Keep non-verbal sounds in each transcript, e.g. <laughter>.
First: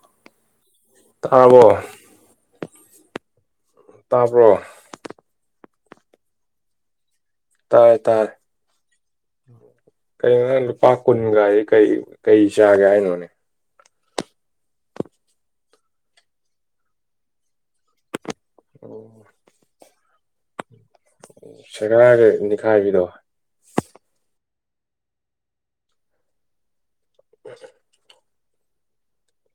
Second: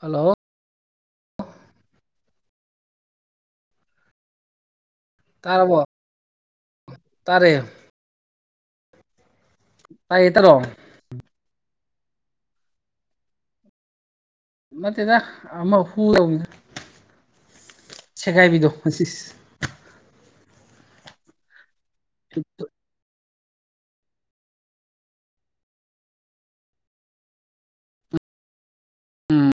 Hello ꯇꯥꯔꯕꯣ ꯇꯥꯕ꯭ꯔꯣ ꯇꯥꯔꯕꯣ ꯇꯥꯔꯦ ꯇꯥꯔꯦ ꯇꯥꯔꯦ ꯇꯥꯏꯌꯦ ꯀꯩꯅꯣ ꯇꯥꯔꯣ ꯅꯪꯅ ꯂꯨꯄꯥ ꯀꯨꯟꯒꯥꯗꯤ ꯀꯩ ꯀꯩ ꯆꯥꯒꯦ ꯍꯥꯏꯅꯣꯅꯦ ꯅꯠꯇꯦꯗꯥ ꯑꯃ ꯍꯨꯗꯧꯕꯤꯗꯣ ꯁꯦꯒꯥꯏꯕꯤꯗꯣ ꯏꯁ ꯏꯁ ꯁꯦꯒꯥꯏꯔꯒ ꯅꯤꯛꯈꯥꯏꯕꯤꯗꯣ <unintelligible> ꯎꯝ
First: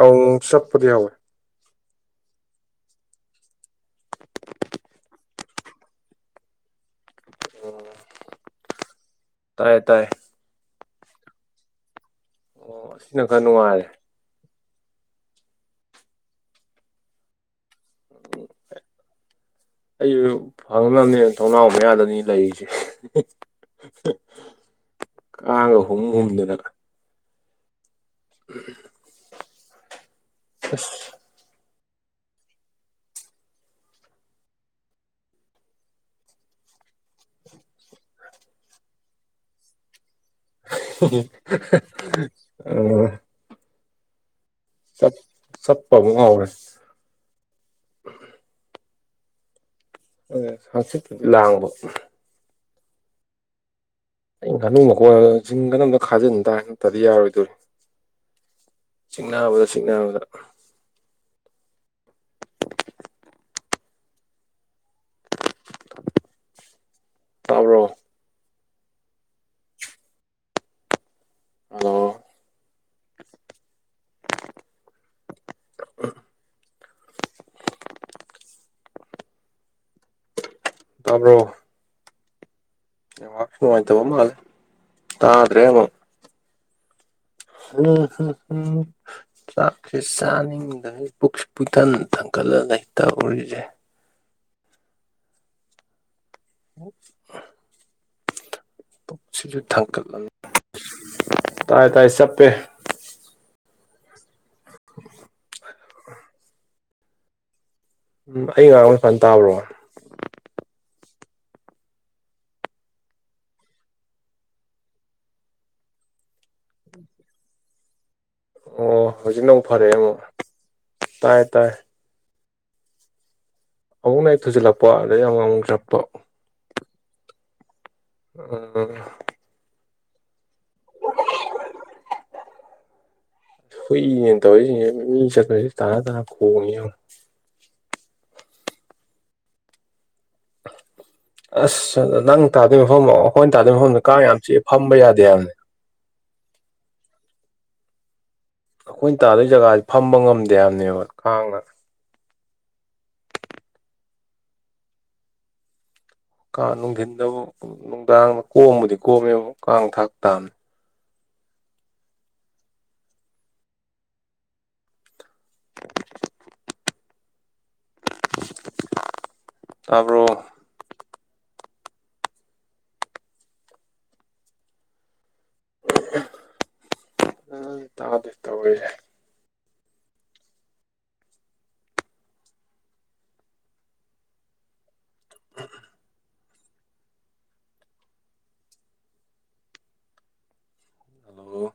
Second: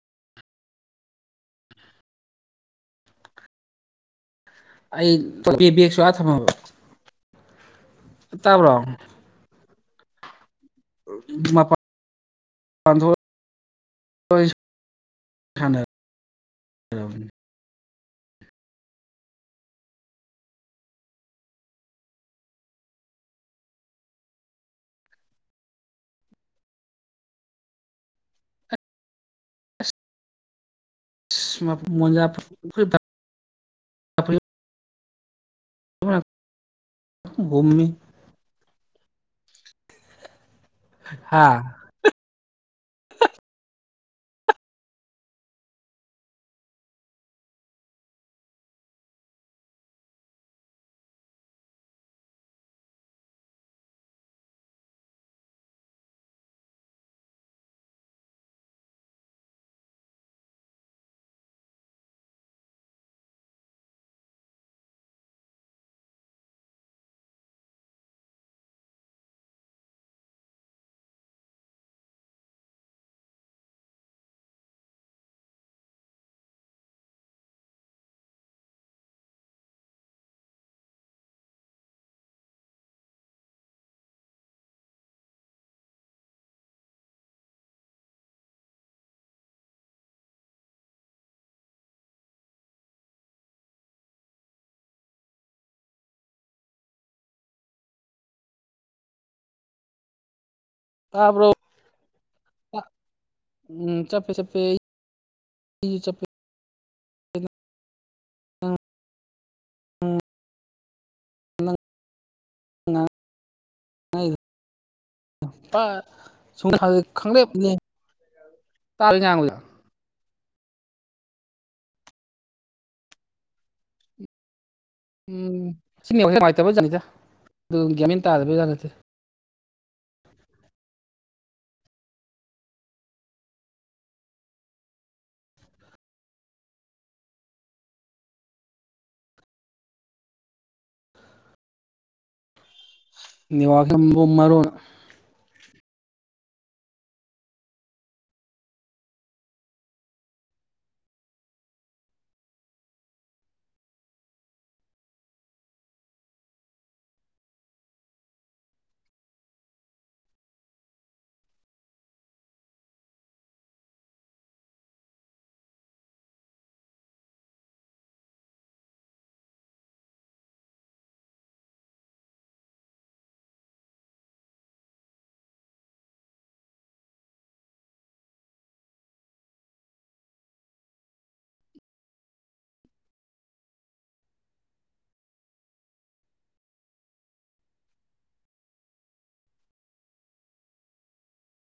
ꯑꯃꯨꯛ ꯃꯨꯛ ꯆꯞꯄꯗꯤ ꯌꯥꯎꯋꯦ꯫ <unintelligible> ꯑꯩ <unintelligible> ꯕꯦꯛꯁꯨ ꯑꯥ ꯊꯃꯝꯃꯕ ꯇꯥꯕ꯭ꯔꯣ ꯇꯥꯏꯌꯦ ꯇꯥꯏꯌꯦ ꯃꯄꯥ ꯑꯣ ꯁꯤꯅ ꯈꯔ ꯅꯨꯡꯉꯥꯏꯔꯦ꯫ ꯍꯣꯏ <unintelligible> <unintelligible> ꯑꯩꯖꯨ ꯐꯪꯅꯕꯅꯦꯅ ꯊꯣꯡꯅꯥꯎ ꯃꯌꯥꯗꯅꯤ ꯂꯩꯔꯤꯖꯦ꯫ ꯀꯒ ꯍꯨꯝ ꯍꯨꯝꯗꯗꯅ ꯝ ꯑ ꯃꯖ ꯨꯝꯨꯝꯃꯤ ꯍꯥ ꯑꯣ ꯆꯞ ꯆꯠꯄꯕꯨꯨꯡꯔꯦ ꯑꯗꯨ ꯍꯪꯆꯤꯠꯄꯨꯗꯤ ꯂꯥꯡꯕ ꯑ ꯉꯥꯅ ꯃꯈꯣꯟ ꯆꯤꯡ ꯀꯅꯝ ꯈꯥꯖꯤꯟ ꯇꯥ ꯉꯇꯗꯤ ꯌꯥꯔꯣꯏꯗꯣꯏꯔꯤ ꯆꯤꯡꯅꯕꯗ ꯤꯡꯅꯕꯗ ꯇꯥꯎꯔꯣ ꯍꯜꯂꯣ <unintelligible> ꯇꯥꯕ꯭ꯔꯣ꯫ ꯅꯦꯋꯥꯛꯁꯨ ꯅꯨꯉꯥꯏꯇꯕ ꯃꯥꯂꯦ ꯇꯥꯗ꯭ꯔꯦꯃꯨꯛ꯫ <unintelligible> ꯆꯥꯛꯁꯦ ꯆꯥꯅꯤꯡꯗꯩ ꯄꯨꯛꯁꯨ ꯄꯨꯨꯏꯊꯟ ꯊꯥꯡꯒꯠꯂ ꯂꯩ ꯇꯧꯔꯤꯁꯦ꯫ <inaudible> <inaudible> ꯇꯥꯕ꯭ꯔꯣ꯫ ꯇꯥꯏ ꯇꯥꯏ ꯆꯞꯄꯦ꯫ ꯎꯝ ꯆꯞꯄꯦ ꯆꯞꯄꯦ ꯑꯩꯒꯤꯁꯨ ꯆꯞꯄꯦ꯫ ꯎꯝ ꯑꯩ ꯉꯥꯡꯕ ꯐꯟ ꯇꯥꯕ꯭ꯔꯣ꯫ <inaudible> <unintelligible> ꯑꯣ ꯇꯥꯕ꯭ꯔ ꯑꯩ ꯍꯧꯖꯤꯛꯅ ꯉꯥꯡꯕꯗꯣ ꯑꯃꯨꯛ ꯐꯔꯦꯑꯦ ꯑꯃꯨꯛ ꯇꯥꯏ ꯇꯥꯏ꯫ <unintelligible> ꯑꯃꯨꯛ ꯑꯃꯨꯛ ꯆꯞꯄ <unintelligible> ꯅꯠꯇꯦ <unintelligible> <inaudible> ꯍꯨꯏꯅꯦꯅ ꯇꯧꯔꯤꯁꯤ ꯌꯦꯡꯉꫭ ꯃꯤ ꯆꯠꯄꯁꯤ ꯇꯥꯅ ꯇꯥꯅ ꯈꯣꯡꯉꯤ ꯌꯦꯡꯉꫭ꯫ ꯑꯁ ꯑꯗ ꯅꯪ ꯇꯥꯗꯣꯏ ꯃꯐꯝ ꯑꯈꯣꯏꯅ ꯇꯥꯗꯣꯏ ꯅꯦꯠꯋꯥꯛꯁꯦ ꯃꯐꯝꯗ ꯀꯥꯡ ꯌꯥꯝ ꯆꯤꯛꯑꯦ ꯃꯔꯣꯟ ꯐꯝꯕ ꯌꯥꯗꯦ ꯍꯥꯏꯕꯅꯦ꯫ ꯑꯩꯈꯣꯏꯅ ꯇꯥꯗꯣꯏ ꯖꯒꯥꯁꯤ ꯐꯝꯕ ꯉꯝꯗꯦ ꯍꯥꯏꯕꯅꯦꯕ ꯀꯥꯡꯅ꯫ ꯀꯥꯡ ꯅꯨꯡꯊꯤꯟꯗꯕꯨ ꯅꯨꯡꯗꯥꯡꯗ ꯀꯣꯝꯕꯨꯗꯤ ꯀꯣꯝꯃꯦꯕ ꯀꯥꯡ ꯊꯥꯛ ꯇꯥꯕꯅꯤ꯫ <inaudible> ꯇꯥꯕ꯭ꯔꯣ꯫ <inaudible> <inaudible> ꯍꯜꯂꯣ꯫